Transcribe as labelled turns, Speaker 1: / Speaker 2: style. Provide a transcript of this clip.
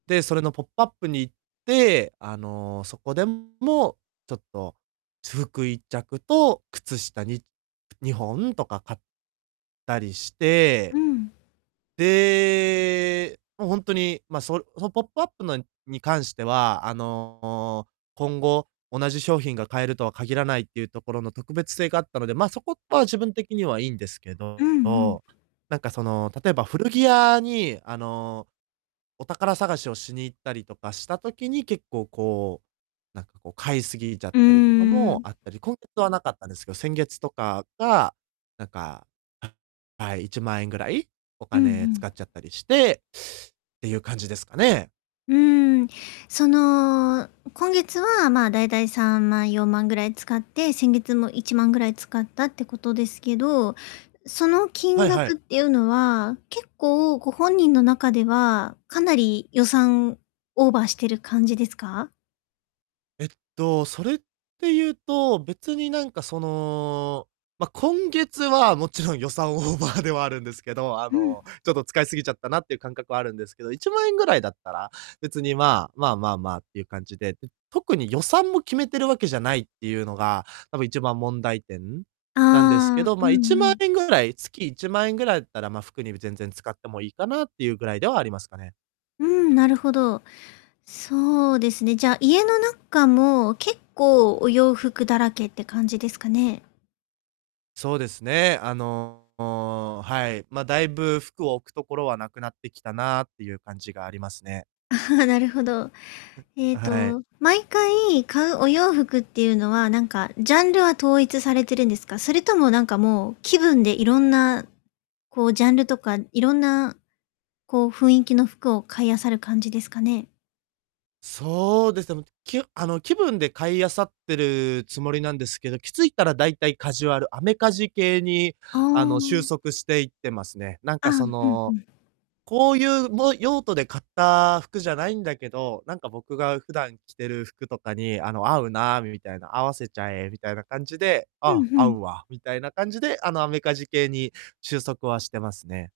Speaker 1: で、それの、ポップアップに行って、あの、そこでも、ちょっと私服1着と靴下、に2本とか、買ったりして
Speaker 2: うん。
Speaker 1: で、ま、ほんとに、ま、そその、ポップアップのに関しては、あの、今後、同じ商品が買えるとは限らないっていうところの特別性があったので、ま、そこは、自分的にはいいんですけ
Speaker 2: うん
Speaker 1: ど、
Speaker 2: うん。
Speaker 1: なんか、その、例えば古着屋に、あの、お宝探しをしに行ったりとかした時に、結構、こう、なんか、こう、買いすぎちゃっ
Speaker 2: うー
Speaker 1: たりとかもあ
Speaker 2: ん。
Speaker 1: ったり、今月はなかったですけど、先月とかが、なんか、ははい。1万円ぐらいお
Speaker 2: うんう
Speaker 1: 金使っ
Speaker 2: ん。
Speaker 1: ちゃったりして、っていう感じですかね。
Speaker 2: うーん。その、今月は、まあ、だいたい3万4万ぐらい使って、先月も1万ぐらい使ったってことですけど、その、
Speaker 1: は
Speaker 2: 金
Speaker 1: いはい。
Speaker 2: 額っていうのは、結構、ご本人の中では、かなり予算オーバーしてる感じですか？
Speaker 1: えっと、それっていうと、別になんか、その、ま、今月はもちろん予算オーバーではあるんですけど、あ
Speaker 2: うん。
Speaker 1: の、ちょっと使いすぎちゃったなっていう感覚はあるんですけど、1万円ぐらいだったら、別に、まあ。まあまあまあ、っていう感じで、特に予算も決めているわけじゃないっていうのが、たぶん一番問題点なんですけ
Speaker 2: ああ。
Speaker 1: ど、
Speaker 2: う
Speaker 1: ま、い
Speaker 2: ん
Speaker 1: ち
Speaker 2: う
Speaker 1: まん
Speaker 2: ん。
Speaker 1: えんぐらい月1万円ぐらいだったら、まあ、服に全然使ってもいいかなっていうぐらいではありますかね。
Speaker 2: うん。なるほど。そうですね。じゃあ、家の中も結構、お洋服だらけって感じですかね？
Speaker 1: そうですね。あの、はい。まあ、だいぶ服を置くところは無くなってきたなっていう感じがありますね。
Speaker 2: ああ、なるほど。ええ
Speaker 1: はい。
Speaker 2: と、毎回買うお洋服っていうのは、何かジャンルは統一されてるんですか？それとも何か、もう、気分でいろんな、こう、ジャンルとかいろんな、こう、雰囲気の服を買いあさる感じですかね。
Speaker 1: そうです。でも、きうあの、気分で買い漁ってるつもりなんですけど、気づいたら大体カジュアルアメカジ系に、
Speaker 2: あ
Speaker 1: あの、収
Speaker 2: あ。
Speaker 1: 束していってますね。なん
Speaker 2: ああ。
Speaker 1: か、そ
Speaker 2: うんう
Speaker 1: の、
Speaker 2: ん。
Speaker 1: こういう、も用途で買った服じゃないんだけど、なんか僕が普段着てる服とかに、あの、合うなみたいな、合わせちゃえみたいな感じで、
Speaker 2: う
Speaker 1: あ、
Speaker 2: んう
Speaker 1: 合
Speaker 2: ん。
Speaker 1: うわみたいな感じで、あの、アメカジ系に収束はしてますね。